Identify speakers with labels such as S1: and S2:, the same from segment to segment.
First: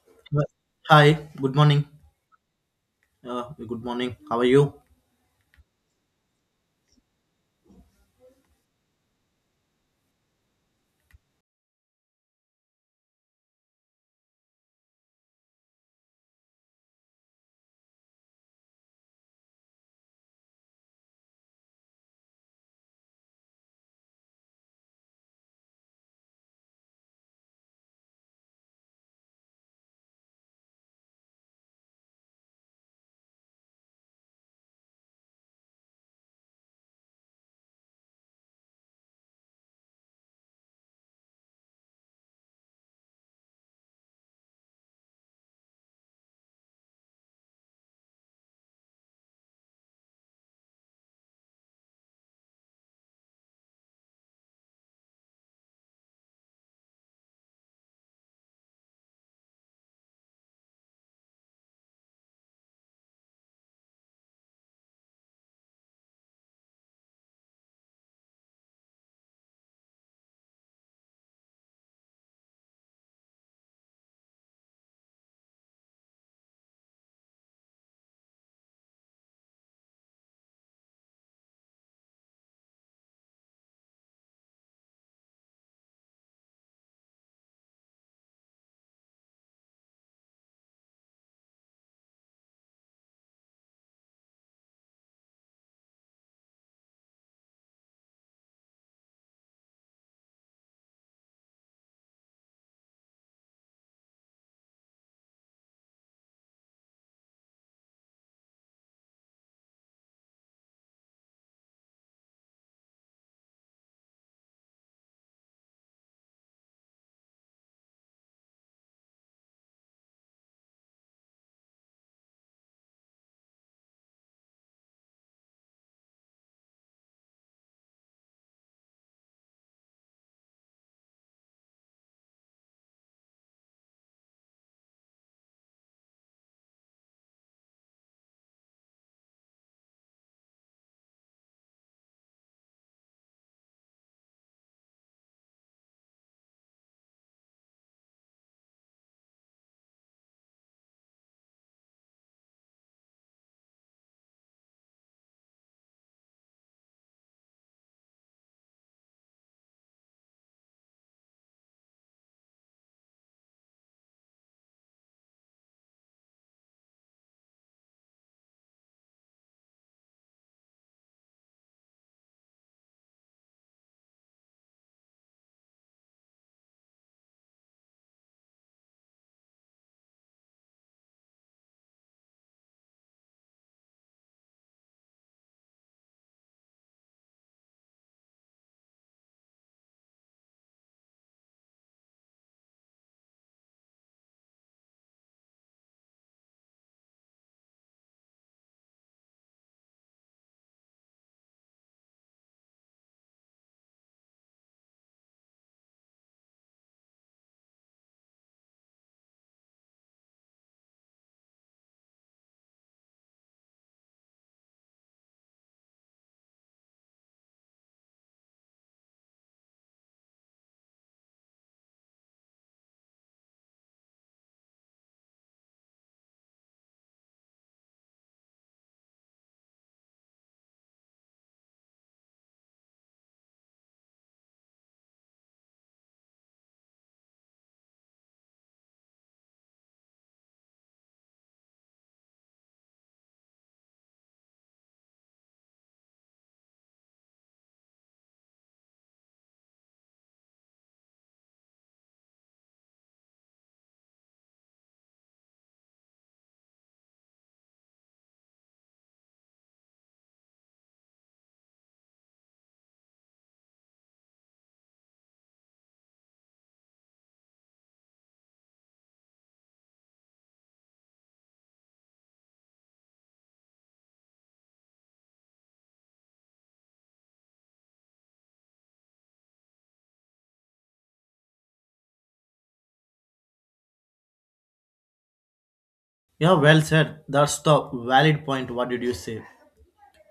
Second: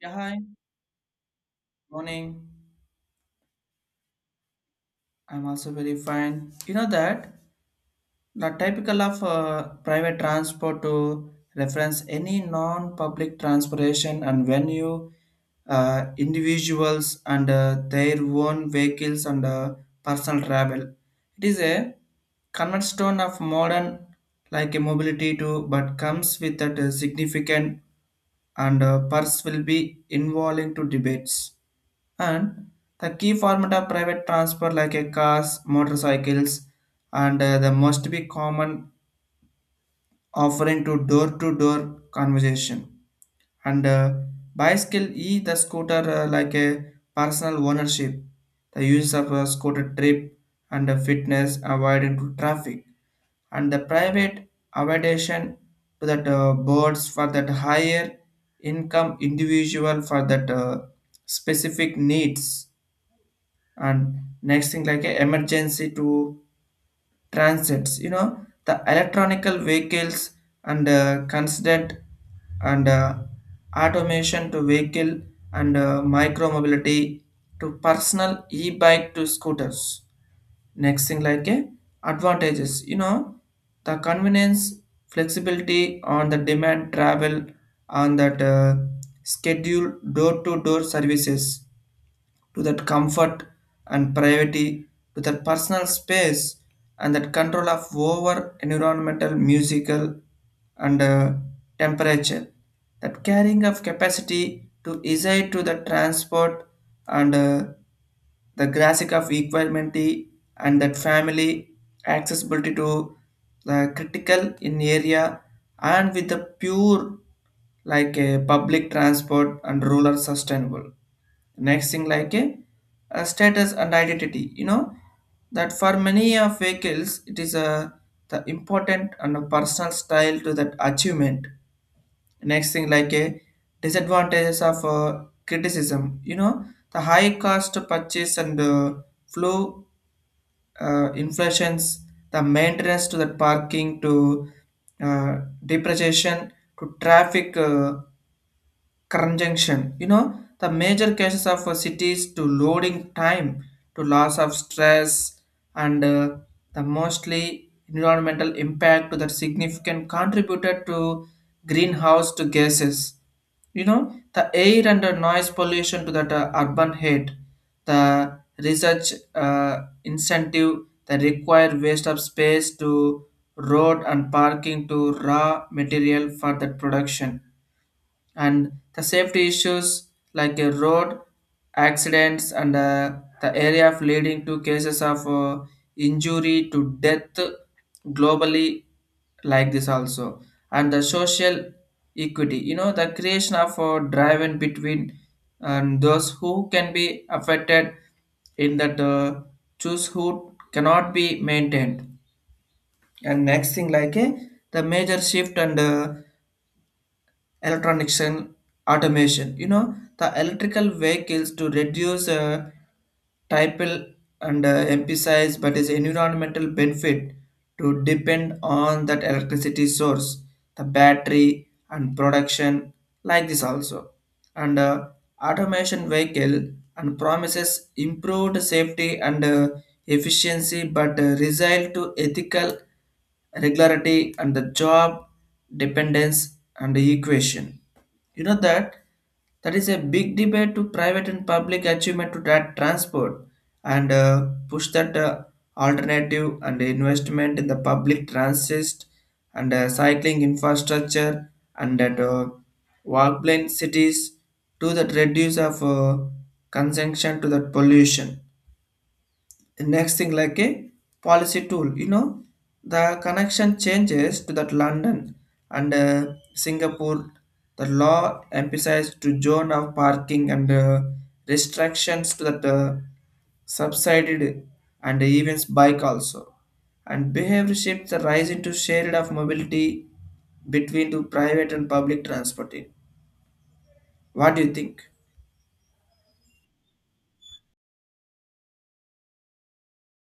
S1: Yeah, hi.
S2: Well, hi, good morning.
S1: Morning.
S2: Good morning. How are you?
S1: I'm also very fine. You know that the typical of private transport to reference any non-public transportation, and when you individuals and their own vehicles and personal travel. It is a cornerstone of modern, like a mobility too, but comes with that significant and purse will be involving to debates. And the key format of private transport, like a cars, motorcycles and the must be common, offering to door conversation and bicycle e the scooter, like a personal ownership, the use of a scooter trip and fitness avoiding to traffic, and the private accommodation to that boards for that higher income individual for that specific needs. And next thing like a emergency to transits, the electronical vehicles and constant and automation to vehicle and micro mobility to personal e-bike to scooters. Next thing like a advantages, the convenience, flexibility on the demand travel, on that schedule, door to door services, to that comfort and privacy, to that personal space and that control of over environmental, musical and temperature. That carrying of capacity to decide to the transport, and the graphic of equality and that family accessibility to the critical in area, and with a pure, like a public transport and rural sustainable. Next thing like a status and identity, that for many of vehicles it is a the important and a personal style to that achievement. Next thing like a disadvantages of criticism, the high cost to purchase and flow, inflations, the maintenance, to the parking, to depreciation, to traffic. Conjunction, the major cases of cities, to loading time, to loss of stress, and the mostly environmental impact to that significant contributed to greenhouse to gases, the air and the noise pollution to that urban heat, the research incentive that require waste of space to road and parking, to raw material for that production. And the safety issues, like road accidents and the area of leading to cases of injury to death globally, like this also. And the social equity, the creation of a drive in between and those who can be affected, in that choose who cannot be maintained. And next thing like the major shift and electronics and automation, the electrical vehicles to reduce typical and emphasize, but is environmental benefit to depend on that electricity source, the battery and production, like this also. And automation vehicle and promises improved safety and efficiency, but result to ethical regularity and the job dependence. And the equation, that that is a big debate to private and public achievement to that transport, and push that alternative and investment in the public transit and cycling infrastructure, and that walk plane cities, to that reduce of consumption, to that pollution. Next thing like a policy tool, the connection changes to that London and Singapore, the law emphasized to zone of parking and restrictions to that subsided, and even bike also. And behavior shift, the rise into shared of mobility between the private and public transport. What do you think?
S2: Yeah, well said. That's the valid point. What did you say?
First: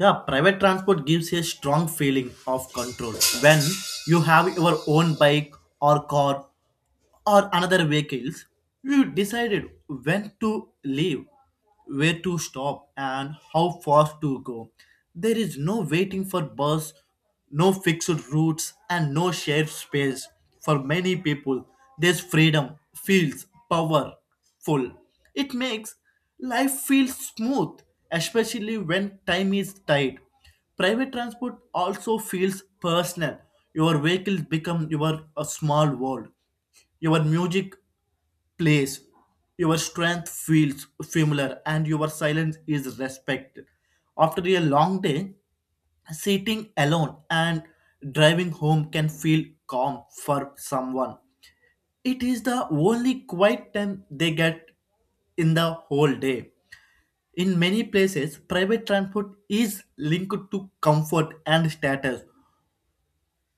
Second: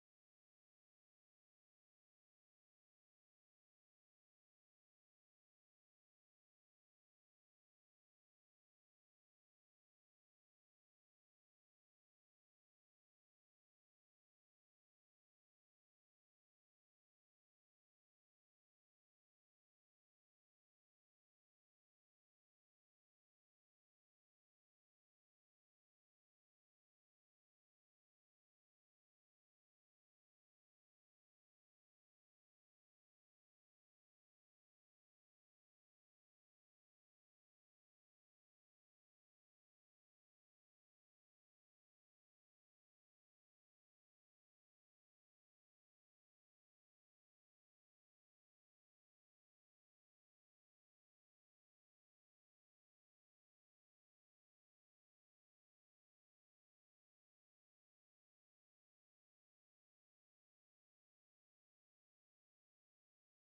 S2: Yeah, private transport gives a strong feeling of control when you have your own bike or car or another vehicles, you decided when to leave, where to stop, and how fast to go. There is no waiting for bus, no fixed routes, and no shared space. For many people, this freedom feels powerful. It makes life feel smooth, especially when time is tight. Private transport also feels personal. Your vehicles become your a small world, your music plays, your strength feels familiar, and your silence is respected. After a long day, sitting alone and driving home can feel calm for someone. It is the only quiet time they get in the whole day. In many places, private transport is linked to comfort and status.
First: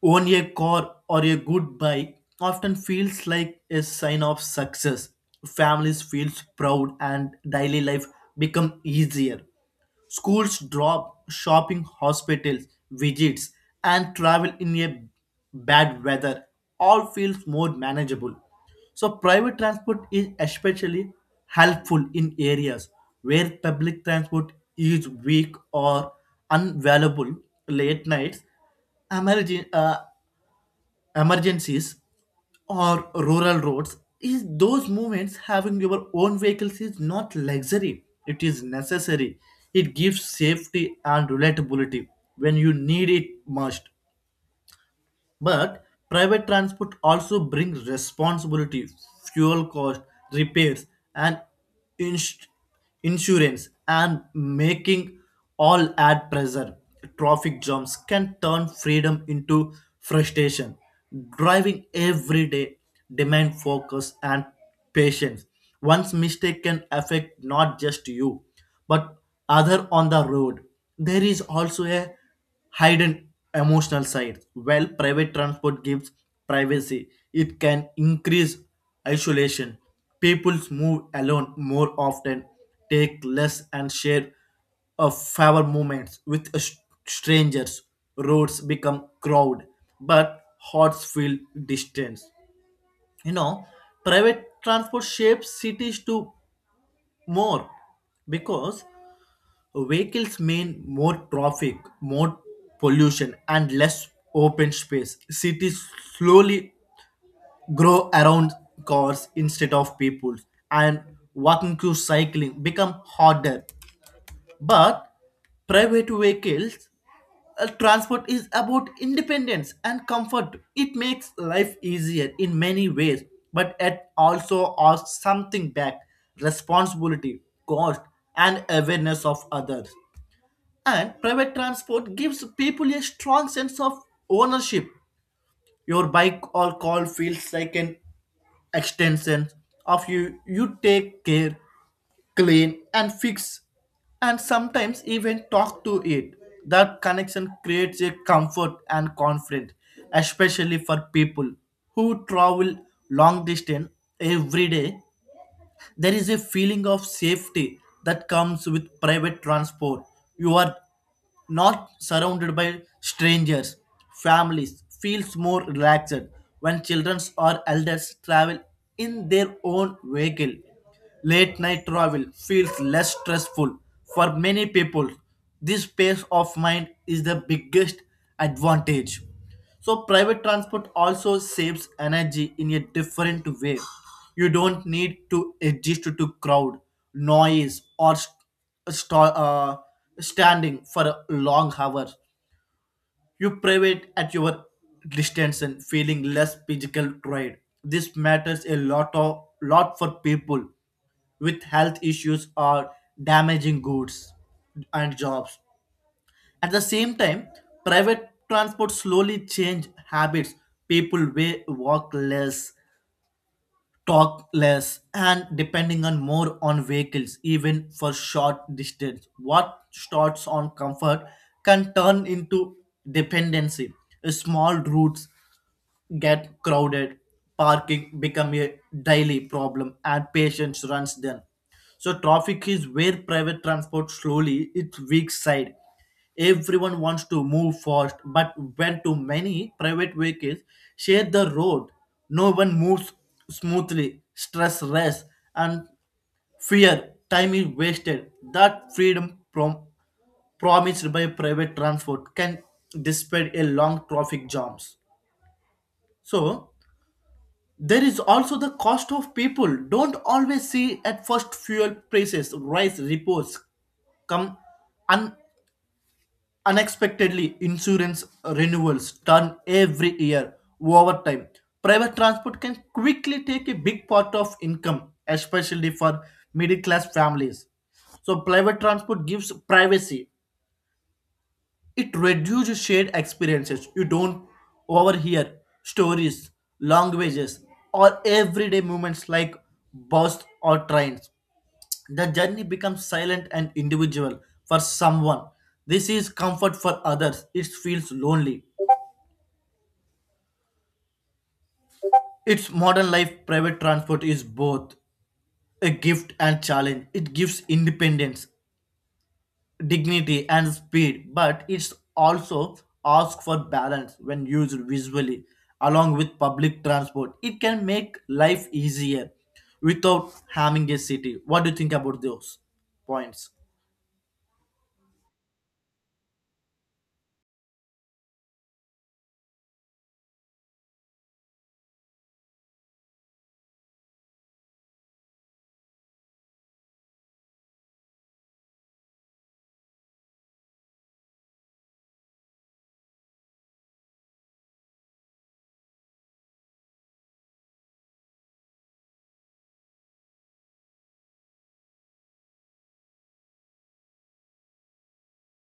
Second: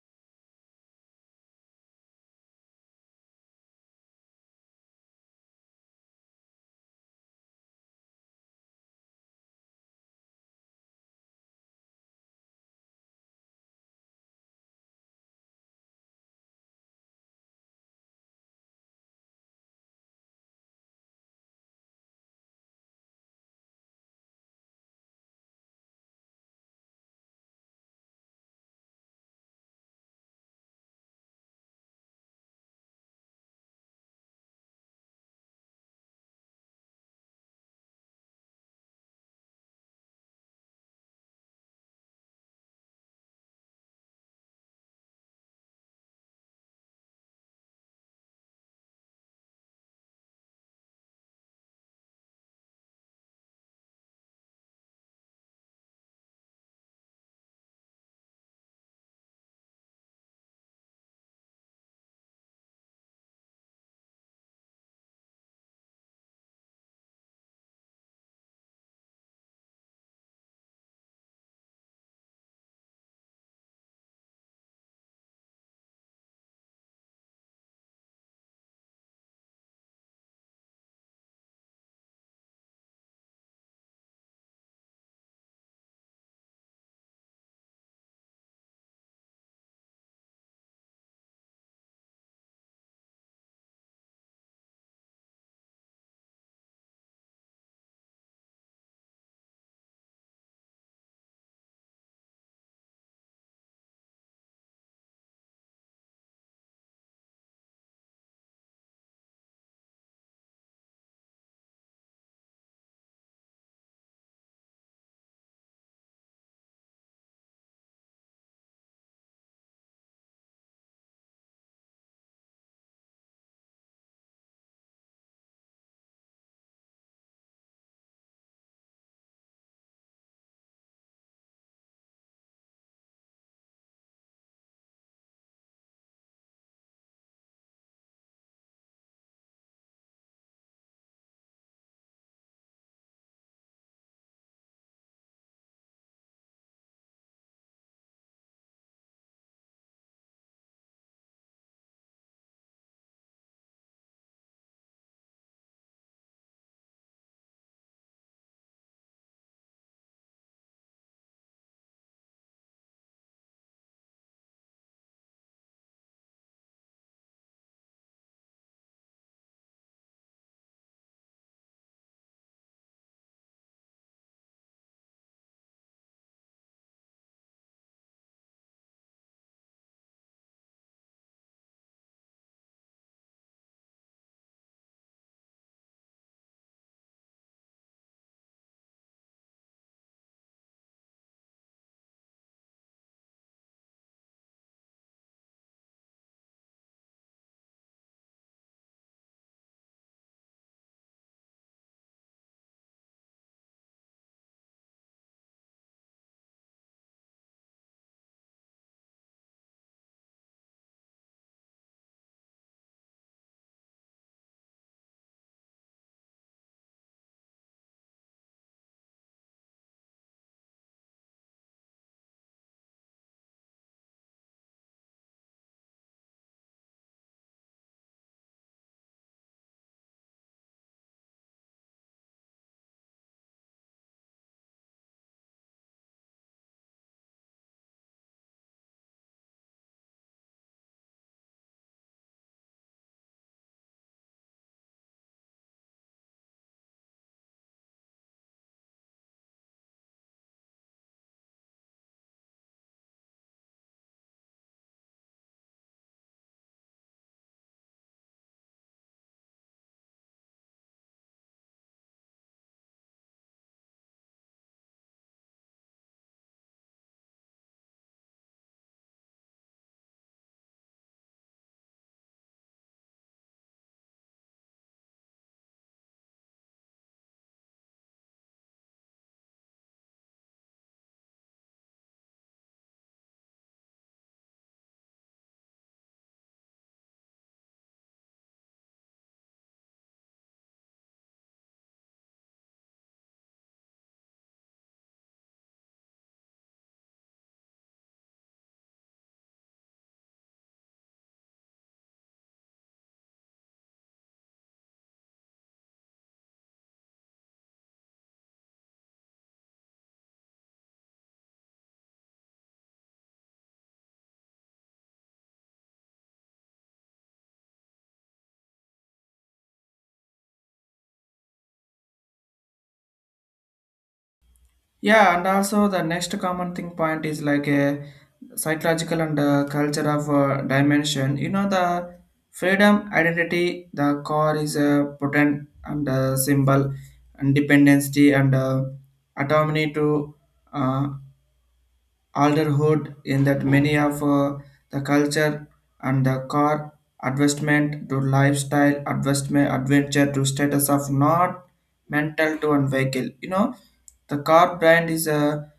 S2: Own a car or a good bike often feels like a sign of success. Families feel proud and daily life become easier. Schools drop, shopping, hospitals, visits, and travel in a bad weather all feels more manageable. So private transport is especially helpful in areas where public transport is weak or unavailable late nights emergen- uh, emergencies or rural roads is those moments having your own vehicles is not luxury, it is necessary. It gives safety and relatability when you need it most. But private transport also brings responsibility, fuel cost, repairs, and ins- insurance, and making all add pressure. Traffic jams can turn freedom into frustration. Driving every day demand focus and patience. One's mistake can affect not just you, but other on the road. There is also a hidden emotional side. While private transport gives privacy, it can increase isolation. People move alone more often, take less, and share of favor moments with strangers. Roads become crowded, but hearts feel distance. You know, private transport shapes cities to more because vehicles mean more traffic, more pollution, and less open space. Cities slowly grow around cars instead of people, and walking to cycling become harder. But private vehicles transport is about independence and comfort. It makes life easier in many ways, but it also asks something back: responsibility, cost, and awareness of others. And private transport gives people a strong sense of ownership. Your bike or car feels like an extension of you. You take care, clean, and fix, and sometimes even talk to it. That connection creates a comfort and confidence, especially for people who travel long distance every day. There is a feeling of safety that comes with private transport. You are not surrounded by strangers. Families feels more relaxed when children or elders travel in their own vehicle. Late night travel feels less stressful for many people. This peace of mind is the biggest advantage. So private transport also saves energy in a different way. You don't need to adjust to crowd, noise, or st- uh, standing for a long hours. You private at your distance and feeling less physical tired. This matters a lot for people with health issues or damaging goods and jobs. At the same time, private transport slowly changed habits. People walk less, talk less, and depending on more on vehicles, even for short distance. What starts on comfort can turn into dependency. Small routes get crowded, parking become a daily problem and patience runs then. So traffic is where private transport slowly its weak side. Everyone wants to move fast, but when too many private vehicles share the road, no one moves smoothly. Stress, rest, and fear, time is wasted. That freedom promised by private transport can dispel a long traffic jams. So there is also the cost of people. Don't always see at first fuel prices rise, reports come un- unexpectedly, insurance renewals turn every year over time. Private transport can quickly take a big part of income, especially for middle class families. So private transport gives privacy, it reduces shared experiences. You don't overhear stories, languages, or everyday moments like bus or trains. The journey becomes silent and individual for someone. This is comfort for others. It feels lonely. Its modern life private transport is both a gift and challenge. It gives independence dignity and speed, but it's also ask for balance when used visually along with public transport. It can make life easier without harming a city. What do you think about those points?
S1: Yeah, and also the next common thing point is like a psychological and culture of dimension. You know, the freedom identity, the core is a potent and symbol, and dependency and autonomy to uh, alderhood in that many of the culture, and the car advancement to lifestyle advancement, adventure to status of not mental to and vehicle, the car brand is a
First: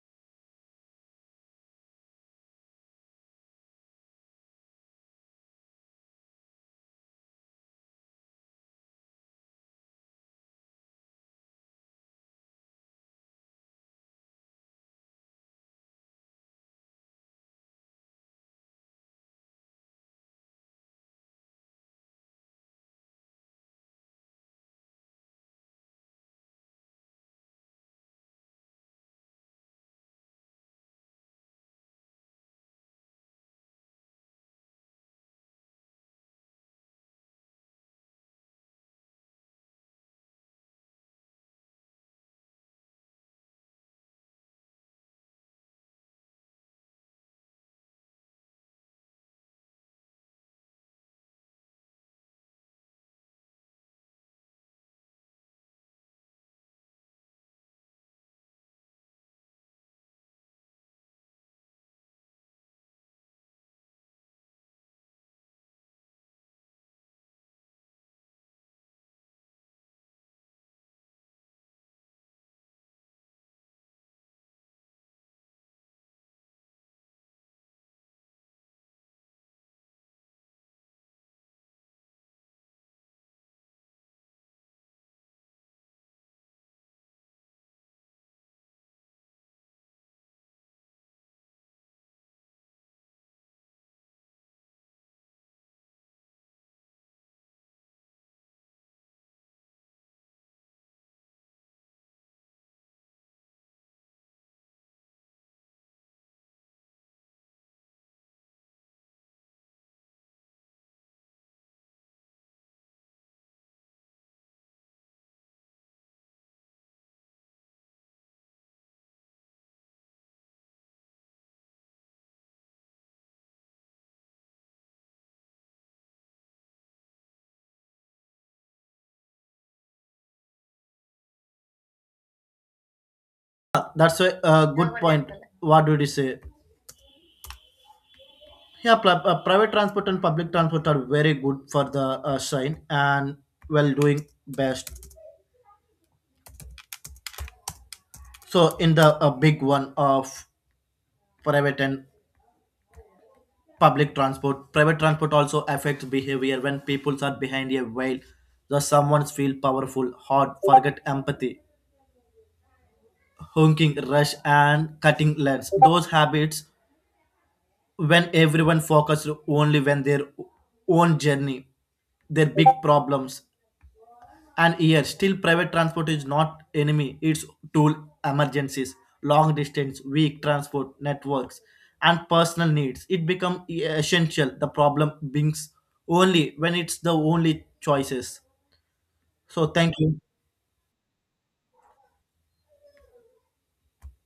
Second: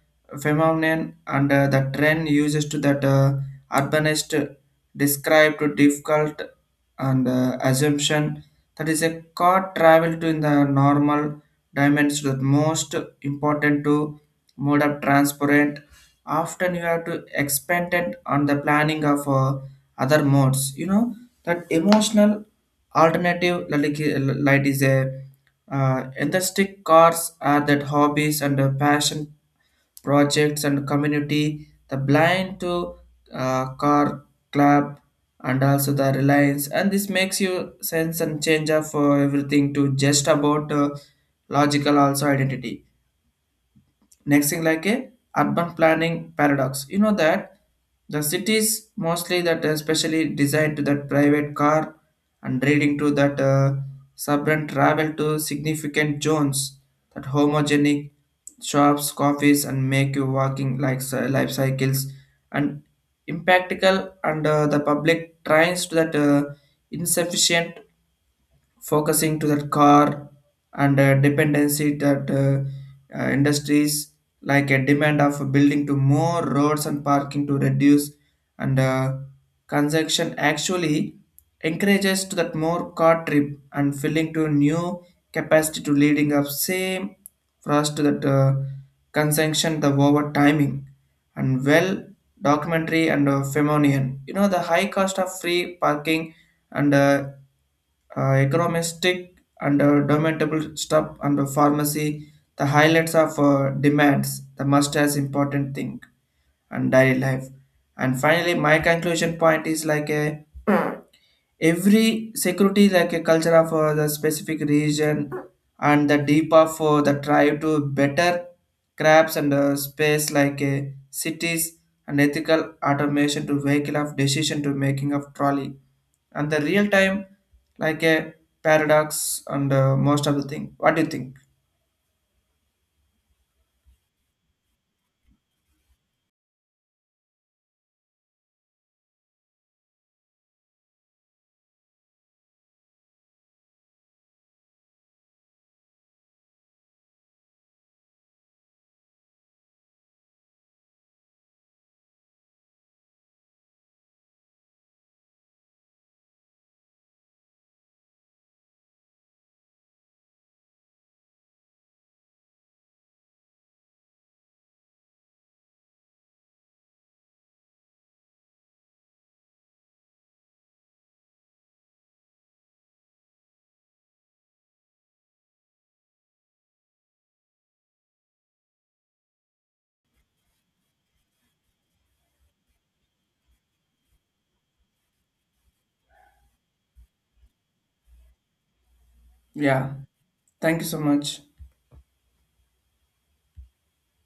S1: phenomenon, and the trend uses to that urbanist described to difficult and assumption, that is a car travel to in the normal dimensions, that most important to mode of transport, often you have to expand it on the planning of other modes, that emotional alternative, like is a enthusiastic, cars are that hobbies and passion projects and community, the blind to car club, and also the reliance. And this makes you sense and change of everything, to just about logical also identity. Next thing like a urban planning paradox, that the cities mostly that especially designed to that private car, and leading to that suburban travel to significant zones, that homogenic shops, coffees, and make you walking, like life cycles and impractical, and the public tries to that insufficient focusing to that car and dependency, that industries, like a demand of building to more roads and parking, to reduce and consumption, actually encourages to that more car trip and filling to new capacity, to leading up same for us to that consumption the over timing, and well documentary and Femonian. You know, the high cost of free parking and uh, economistic and documentable stuff and the pharmacy, the highlights of demands, the must as important thing and daily life. And finally, my conclusion point is like a every security, like a culture of the specific region and the deep of the tribe to better crabs and space, like cities and ethical automation to vehicle of decision to making of trolley, and the real time like a paradox and most of the thing. What do you think?
S2: Yeah, good point. What did you say? Yeah, private transport and public transport are very good for the shine and well doing best. So in the big one of private and public transport, private transport also affects behavior when people are behind a wheel. The someone feel powerful hard forget empathy, honking rush and cutting lanes those habits when everyone focused only when their own journey, their big problems. And here, still private transport is not enemy, it's tool: emergencies, long distance, weak transport networks, and personal needs. It become essential. The problem beings only when it's the only choices. So
S1: Yeah,
S2: thank you.
S1: thank you so much.